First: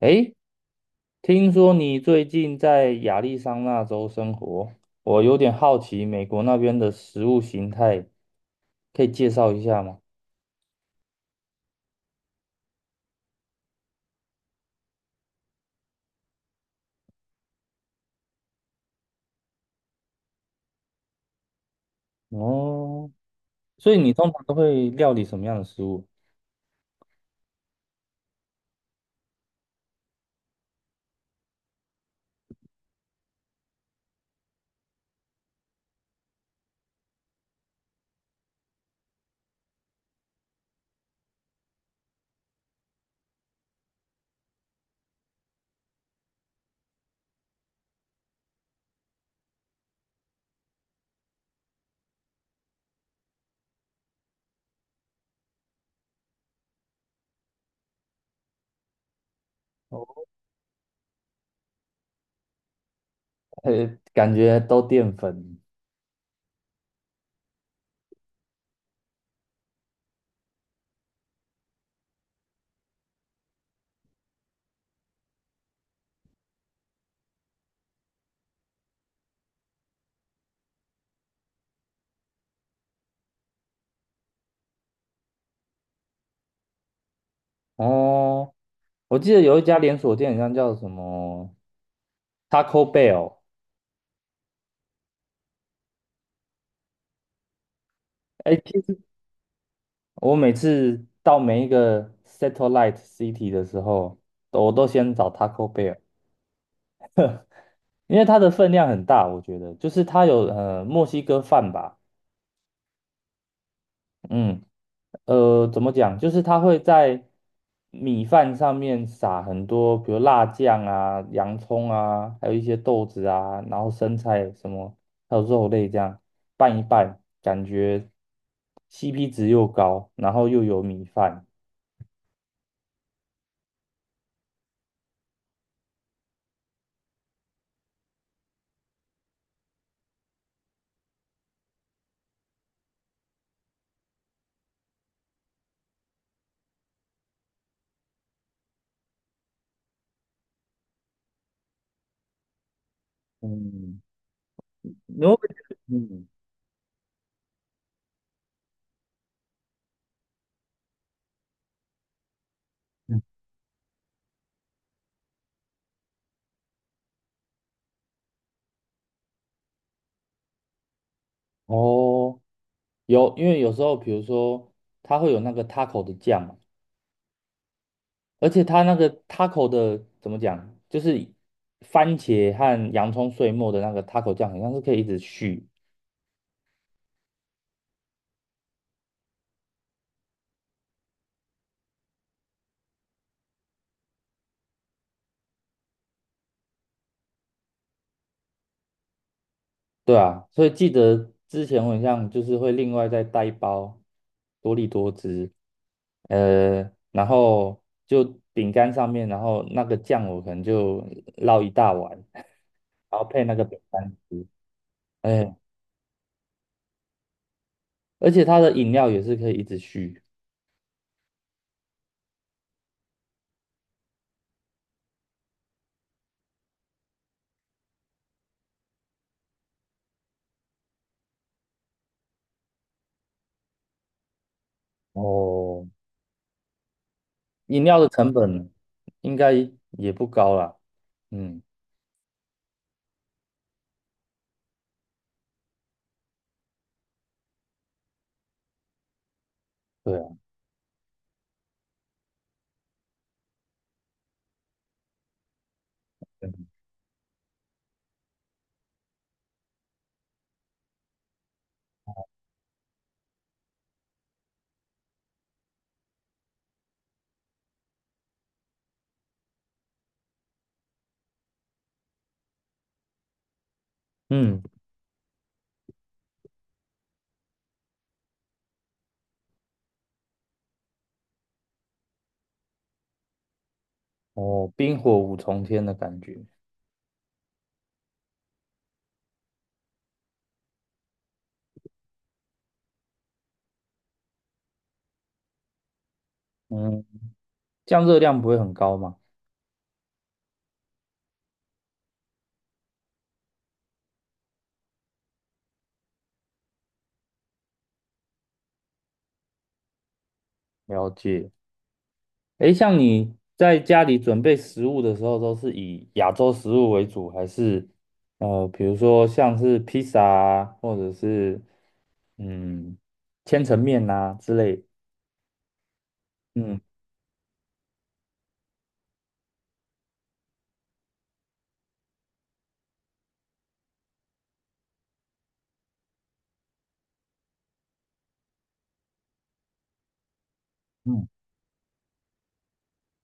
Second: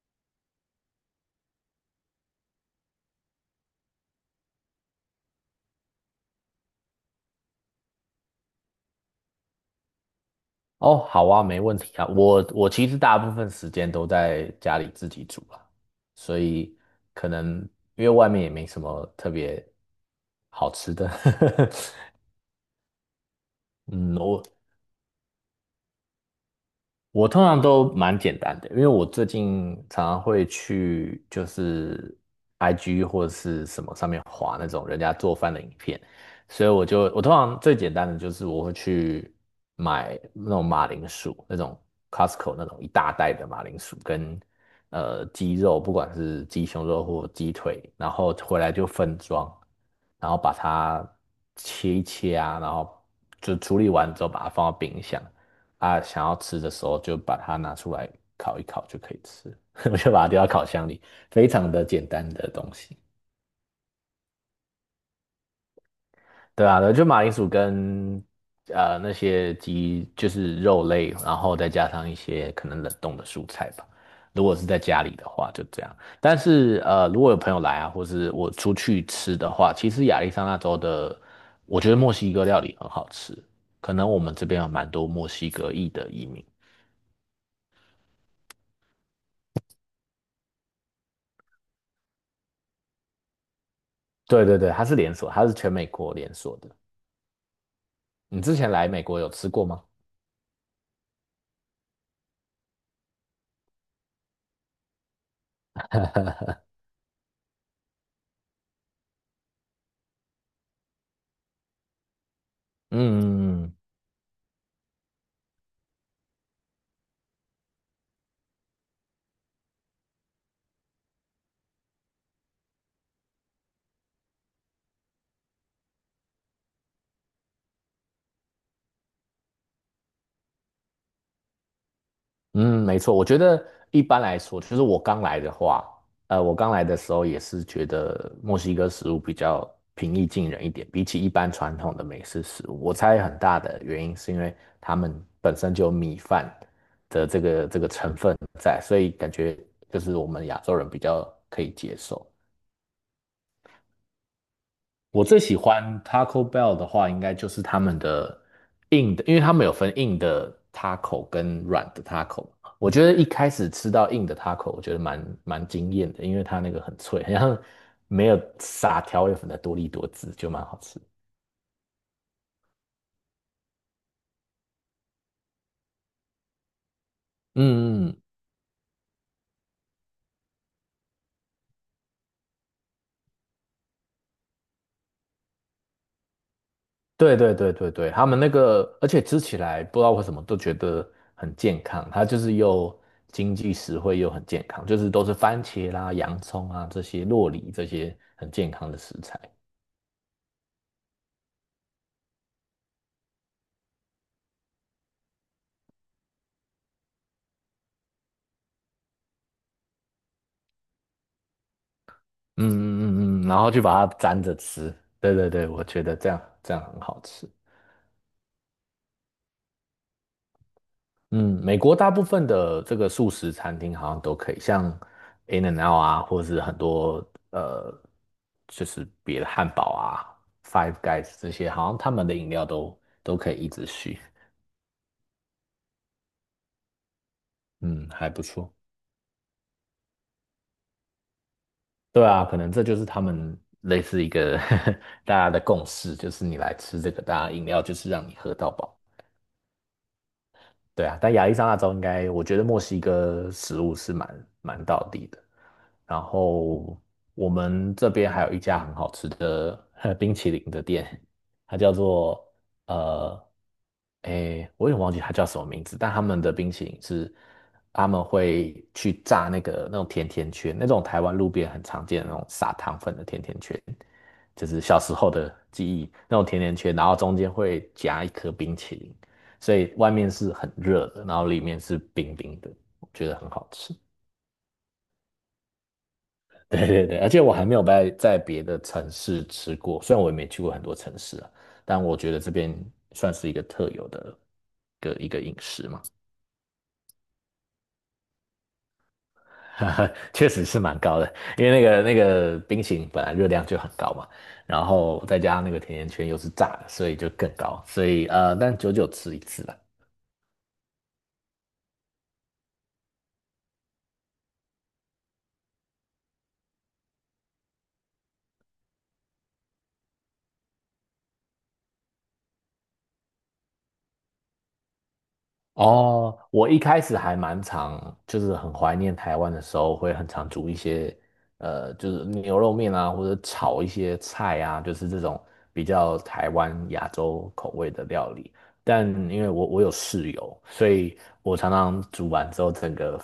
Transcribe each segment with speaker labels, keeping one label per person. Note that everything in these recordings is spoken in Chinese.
Speaker 1: 诶，听说你最近在亚利桑那州生活，我有点好奇美国那边的食物形态，可以介绍一下吗？
Speaker 2: 哦，好啊，没问题啊。我其实大部分时间都在家里自己煮啊，所以可能因为外面也没什么特别好吃的。
Speaker 1: 哦，所以你
Speaker 2: 嗯，
Speaker 1: 通
Speaker 2: 我
Speaker 1: 常都会料理什么样的食物？
Speaker 2: 我通常都蛮简单的，因为我最近常常会去就是 IG 或者是什么上面划那种人家做饭的影片，所以我通常最简单的就是我会去买那种马铃薯，那种 Costco 那种一大袋的马铃薯跟鸡肉，不管是鸡胸肉或鸡腿，然后回来就分装，然后把它切一切啊，然后就处理完之后把它放到冰箱。啊，想要吃的时候就把它拿出来烤一烤就可以吃，我
Speaker 1: 哦
Speaker 2: 就把它丢到烤箱里，非常的简单的东西。
Speaker 1: 感觉都淀粉。
Speaker 2: 对啊，就马铃薯跟那些鸡就是肉类，然后再加上一些可能冷冻的蔬菜吧。如果是在家里的话，就这样。但是如果有朋友来啊，或是我出去吃的话，其实亚利桑那州的，我觉得墨西哥料理很好吃。可能我们这边有蛮多墨西哥裔的移民。
Speaker 1: 哦，我记得有一家连锁店，好像叫什么 Taco Bell。
Speaker 2: 对对对，它是连锁，它是全美国连锁的。你
Speaker 1: 哎，
Speaker 2: 之前
Speaker 1: 其
Speaker 2: 来
Speaker 1: 实
Speaker 2: 美国有吃过吗？
Speaker 1: 我每次到每一个 satellite city 的时候，我都先找 Taco Bell。因为它的分量很大，我觉得就是它有墨西哥饭吧。
Speaker 2: 嗯
Speaker 1: 嗯，怎么讲，就是它会在米饭上面撒很多，比如辣酱啊、洋葱啊，还有一些豆子啊，然后生菜什么，还有肉类这样拌一拌，感觉 CP 值又高，然后又有米饭。
Speaker 2: 嗯，没错。我觉得一般来说，其实我刚来的话，呃，我刚来的时候也是觉得墨西哥食物比较平易近人一点，比起一般传统的美式食物，我猜很大的原因是因为他们本身就有米饭的这个成分在，所以感觉就是我们亚洲人比较可以接受。
Speaker 1: 嗯，你
Speaker 2: 我
Speaker 1: 会不
Speaker 2: 最
Speaker 1: 会觉
Speaker 2: 喜
Speaker 1: 得
Speaker 2: 欢
Speaker 1: 嗯。
Speaker 2: Taco Bell 的话，应该就是他们的硬的，因为他们有分硬的 taco 跟软的 taco。我觉得
Speaker 1: 嗯，
Speaker 2: 一开始吃到硬的 taco，我觉得蛮惊艳的，因为它那个很脆，好像没有撒调味粉的多利多滋，就蛮好吃。
Speaker 1: 哦，有，因为有时候比如说它会有那个 taco 的酱嘛，
Speaker 2: 嗯嗯，
Speaker 1: 而且它那个 taco 的怎么讲，就是番茄和洋葱碎末的那个 taco 酱，好像是可以一直续。
Speaker 2: 对对对对对，他们那个，而且吃起来不知道为什么都觉得很健康，它就是又经济实惠又很健康，就是都是番茄啦、洋葱啊这些洛梨这些很健康的食材。
Speaker 1: 对啊，所以记得之前我好像就是会另外再带一包多利多汁，然后就饼干上面，然后那个酱我可能就捞一大碗，然后
Speaker 2: 嗯嗯嗯
Speaker 1: 配
Speaker 2: 嗯，
Speaker 1: 那
Speaker 2: 然
Speaker 1: 个
Speaker 2: 后
Speaker 1: 饼
Speaker 2: 就把
Speaker 1: 干
Speaker 2: 它沾
Speaker 1: 吃。
Speaker 2: 着吃。对对
Speaker 1: 哎，
Speaker 2: 对，我觉得这样很好吃。
Speaker 1: 而且它的饮料也是可以一直续。
Speaker 2: 嗯，美国大部分的这个素食餐厅好像都可以，像 In-N-Out 啊，或者是很多就是别的汉堡啊、Five Guys 这些，好像他们的饮料都可以一直续。
Speaker 1: 哦，饮料的
Speaker 2: 嗯，还
Speaker 1: 成
Speaker 2: 不
Speaker 1: 本
Speaker 2: 错。
Speaker 1: 应该也不高啦，嗯。
Speaker 2: 对啊，可能这就是他们类似一个 大家的共识，就是你来吃这个，大家饮料就是让你喝到饱。
Speaker 1: 对啊。
Speaker 2: 对啊，但亚利桑那州应该，我觉得墨西哥食物是蛮道地的。然后我们这边还有一家很好吃的冰淇淋的店，它叫做呃，我也忘记它叫什么名字，但他们的冰淇淋是他们会去炸那个那种甜甜圈，那种台湾路边很常见的那种撒糖粉的甜甜圈，
Speaker 1: 嗯，
Speaker 2: 就是小时候的记忆那种甜甜圈，然后中间会夹一颗冰淇淋。所以外面是很热的，然后里面是冰冰的，我觉得很好吃。
Speaker 1: 哦，冰火五重天的感觉。
Speaker 2: 对对对，而且我还没有在别的城市吃过，虽然我也没去过很多城市啊，但我觉得这边算是一个特有的一个饮食嘛，
Speaker 1: 嗯，这样热量不会很高吗？
Speaker 2: 确实是蛮高的，因为那个冰淇淋本来热量就很高嘛，然后再加上那个甜甜圈又是炸的，所以就更高，所以呃，但久久吃一次啦。
Speaker 1: 了解。诶，像你在家里准备食物的时候，都是以亚洲食物为主，还是比如说像是披萨啊，或者是嗯，千层面呐、之类？
Speaker 2: 哦，我一
Speaker 1: 嗯
Speaker 2: 开始还蛮常，就是很怀念台湾的时候，会很常煮一些，呃，就是牛肉面啊，或者炒一些菜啊，就是这种比较台湾亚洲口味的料理。但因为我有室友，所以
Speaker 1: 嗯，
Speaker 2: 我常常煮完之后，整个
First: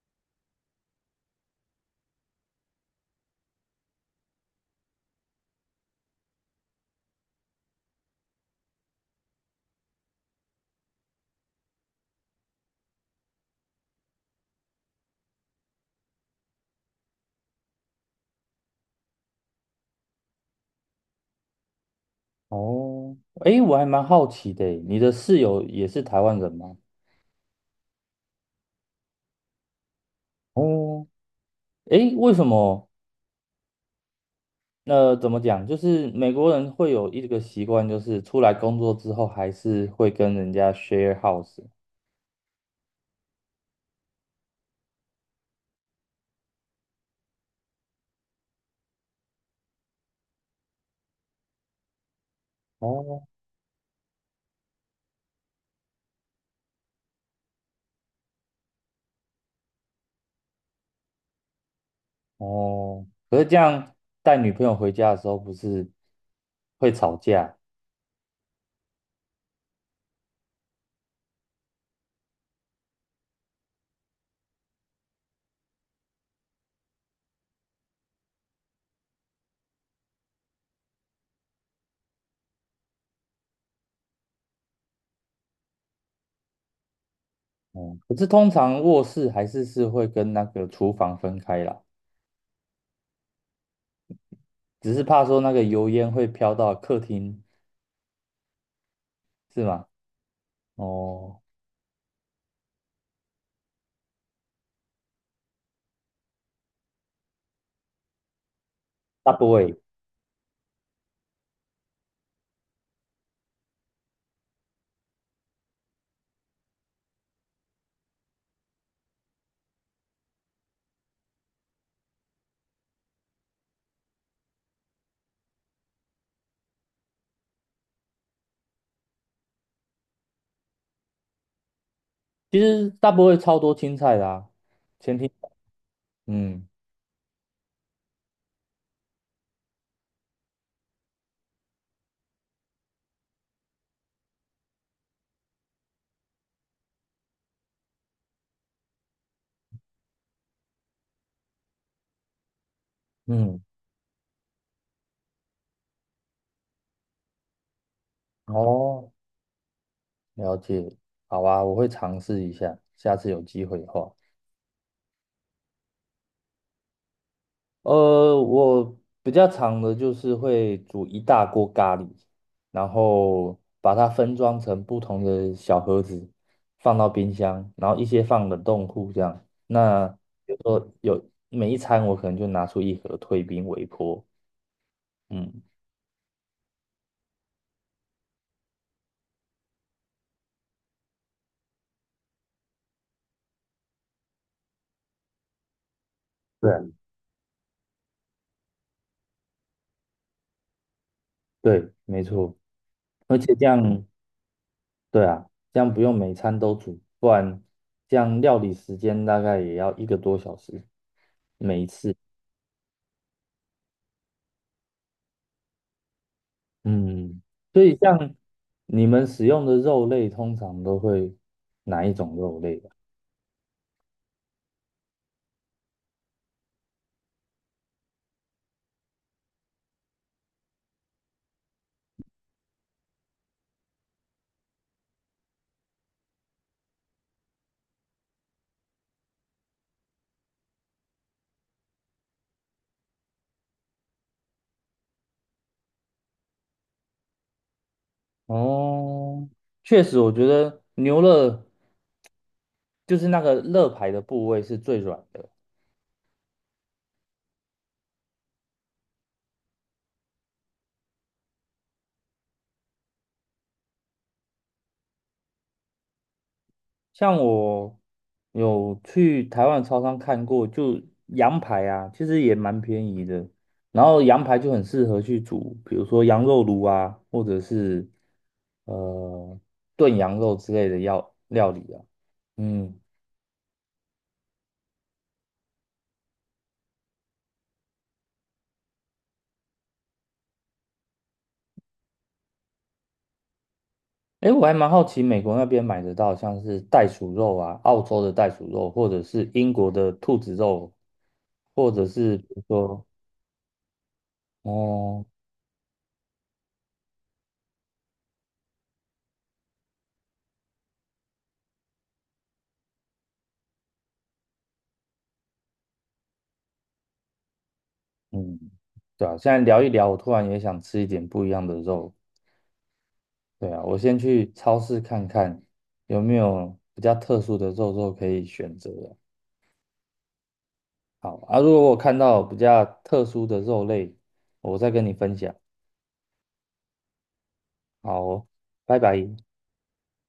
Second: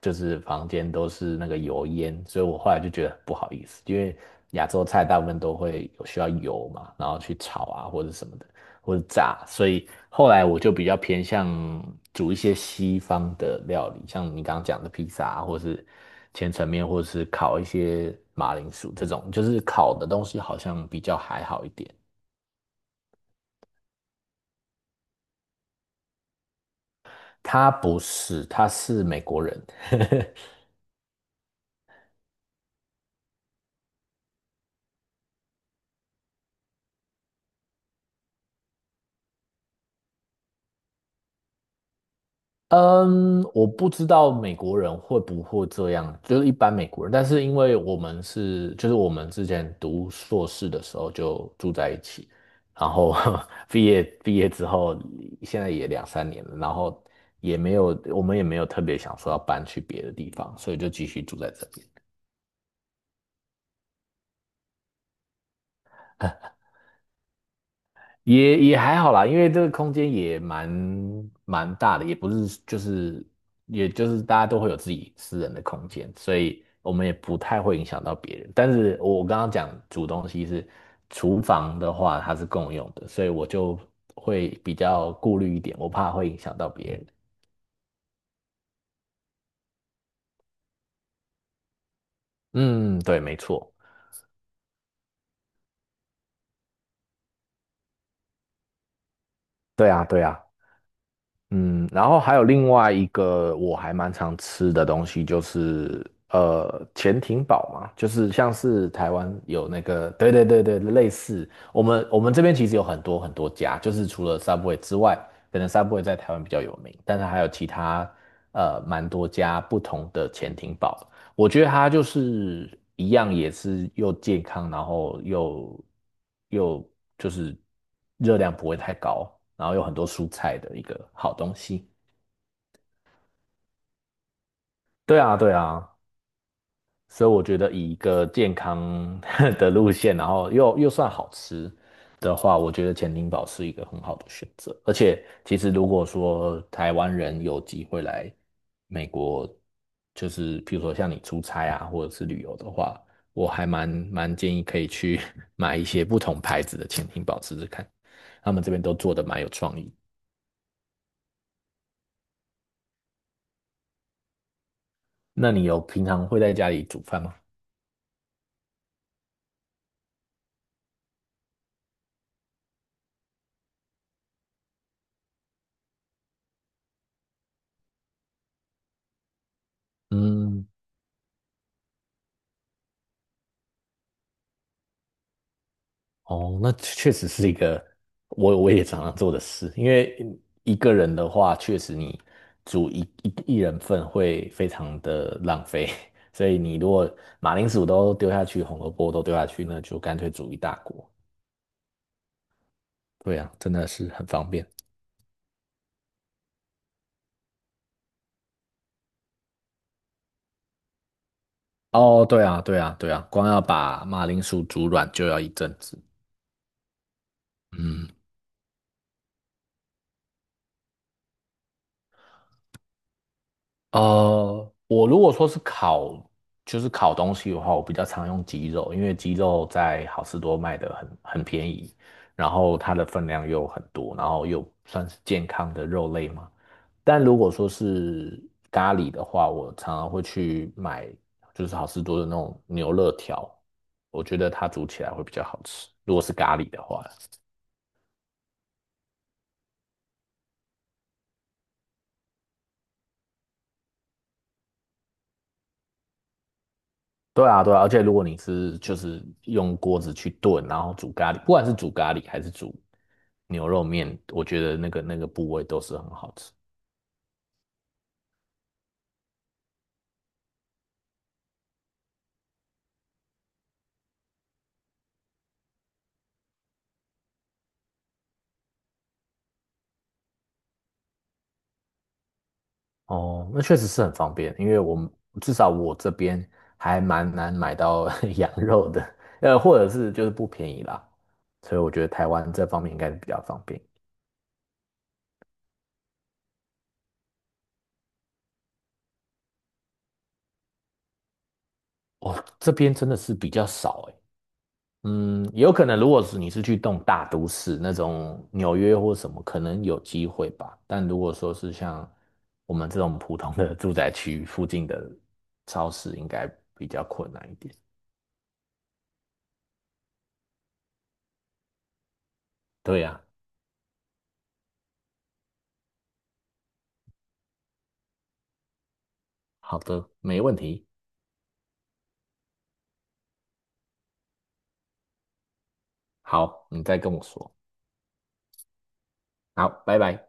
Speaker 2: 就是房间都是那个油烟，所以我后来就觉得不好意思，因为亚洲菜大部分都会有需要油嘛，然后去炒啊或者什么的。或者炸，所以后来我就比较偏向煮一些西方的料理，像你刚刚讲的披萨啊，或是千层面，或是烤一些马铃薯这种，就是烤的东西好像比较还好一点。
Speaker 1: 哦，诶，我还蛮好奇的欸，你的室友也是台湾人吗？
Speaker 2: 他不是，他是美国人。
Speaker 1: 哦，诶，为什么那怎么讲？就是美国人会有一个习惯，就是出来工作之后还是会跟人家 share house。
Speaker 2: 嗯，我不知道美国人会不会这样，就是一般美国人。但是因为我们是，就是我们之前读硕士的时候就住在一起，然后
Speaker 1: 哦，
Speaker 2: 毕业之后，现在也两三年了，然后也没有，我们也没有特别想说要搬去别的地方，所以就继续住在这边。
Speaker 1: 哦，可是这样带女朋友回家的时候，不是会吵架？
Speaker 2: 也也还好啦，因为这个空间也蛮大的，也不是就是也就是大家都会有自己私人的空间，所以我们也不太会影响到别人。但是我刚刚讲煮东西是厨房的话，它是共用的，所以我就会比较顾虑一点，我怕会影响到别人。
Speaker 1: 嗯，可是通常卧室还是是会跟那个厨房分开啦，
Speaker 2: 嗯，对，没错，
Speaker 1: 只是怕说那个油烟会飘到客厅，是吗？
Speaker 2: 对啊，对啊。
Speaker 1: 哦，
Speaker 2: 嗯，然后还有另外一个我还蛮常吃的东西，就是潜艇堡嘛，就是像是台
Speaker 1: 大
Speaker 2: 湾
Speaker 1: 部
Speaker 2: 有
Speaker 1: 位
Speaker 2: 那个，对对对对，类似我们这边其实有很多很多家，就是除了 Subway 之外，可能 Subway 在台湾比较有名，但是还有其他蛮多家不同的潜艇堡，我觉得它就是一样，也是又健康，然后又就是热量不会太高，然后有很多蔬菜的一个好东西。
Speaker 1: 其实大部位超多青菜的啊，前
Speaker 2: 对
Speaker 1: 提
Speaker 2: 啊，对啊，
Speaker 1: 嗯
Speaker 2: 所以我觉得以一个健康 的路线，然后又算好吃的话，我觉得潜艇堡是一个很好的选择。而且，其实如果说台湾人有机会来美国，就是譬如说像你出差啊，或者是旅游的话，我
Speaker 1: 嗯，
Speaker 2: 还蛮建议可以去 买一些不同牌子的潜艇堡试试看，他们这边都
Speaker 1: 哦，
Speaker 2: 做的蛮有创意。
Speaker 1: 了解。好啊，我会尝试一下，下次有机会的话。
Speaker 2: 那你有平常会在家里煮饭吗？
Speaker 1: 我比较常的就是会煮一大锅咖喱，然后把它分装成不同的小盒子，放到冰箱，然后一些放冷冻库这样。那比如
Speaker 2: 嗯。
Speaker 1: 说有每一餐，我可能就拿出一盒退冰微波。嗯，
Speaker 2: 哦，那确实是一个我也常常做的事，因为一个人的话，确实你煮一人份会非常的浪费，所以
Speaker 1: 对
Speaker 2: 你
Speaker 1: 啊。
Speaker 2: 如果马铃薯都丢下去，红萝卜都丢下去，那就干脆煮一大锅。
Speaker 1: 对，没错。而
Speaker 2: 对啊，
Speaker 1: 且这
Speaker 2: 真
Speaker 1: 样，
Speaker 2: 的是很方便。
Speaker 1: 对啊，这样不用每餐都煮，不然这样料理时间大概也要一个多小时。每一次，
Speaker 2: 哦，对啊，对啊，对啊，光要把马铃薯煮软就要一阵子。
Speaker 1: 嗯，所以
Speaker 2: 嗯，
Speaker 1: 像你们使用的肉类，通常都会哪一种肉类啊。
Speaker 2: 呃，我如果说是烤，就是烤东西的话，我比较常用鸡肉，因为鸡肉在好市多卖的很便宜，然后它的分量又很多，然后又算是健康的肉类嘛。但如果说是咖喱的话，我常常会去买，就是好市多的那种牛肋条，我觉得它煮起来会比较好吃。如果是咖喱的话。
Speaker 1: 哦，确实，我觉得牛肋就是那个肋排的部位是最软的。
Speaker 2: 对啊，对啊，而且如果你是就是用锅子去炖，然后煮咖喱，不管是煮咖喱还是煮牛肉面，我觉得那个部位都是很好吃。
Speaker 1: 像我有去台湾超商看过，就羊排啊，其实也蛮便宜的。然后羊排就很适合去煮，比如说羊肉炉啊，或者是呃炖羊肉之类的料料理啊。嗯。
Speaker 2: 哦，那确实是很方便，因为我们至少我这边还蛮难买到 羊肉的，呃，或者是就是不便宜啦，所以我觉得台湾这方面应该是比较方便。
Speaker 1: 哎，我还蛮好奇，美国那边买得到像是袋鼠肉啊，澳洲的袋鼠肉，或者是英国的兔子肉，或者是
Speaker 2: 哦，
Speaker 1: 比如
Speaker 2: 这边
Speaker 1: 说，
Speaker 2: 真的是比较少诶，
Speaker 1: 哦，
Speaker 2: 嗯，有可能，如果是你是去动大都市那种纽约或什么，可能有机会吧。但如果说是像我们这种普通的住宅区附近的超市，应该比较困难一点。
Speaker 1: 嗯，对啊，现在聊一聊，我突然也想吃一点不一样的肉。
Speaker 2: 对呀，
Speaker 1: 对啊，我先去超市看看有没有比较特殊的肉肉可以选择啊。
Speaker 2: 好的，没问题。
Speaker 1: 好啊，如果我看到比较特殊的肉类，我再跟你分享。
Speaker 2: 好，你再跟我说。
Speaker 1: 好哦，拜拜。
Speaker 2: 好，拜拜。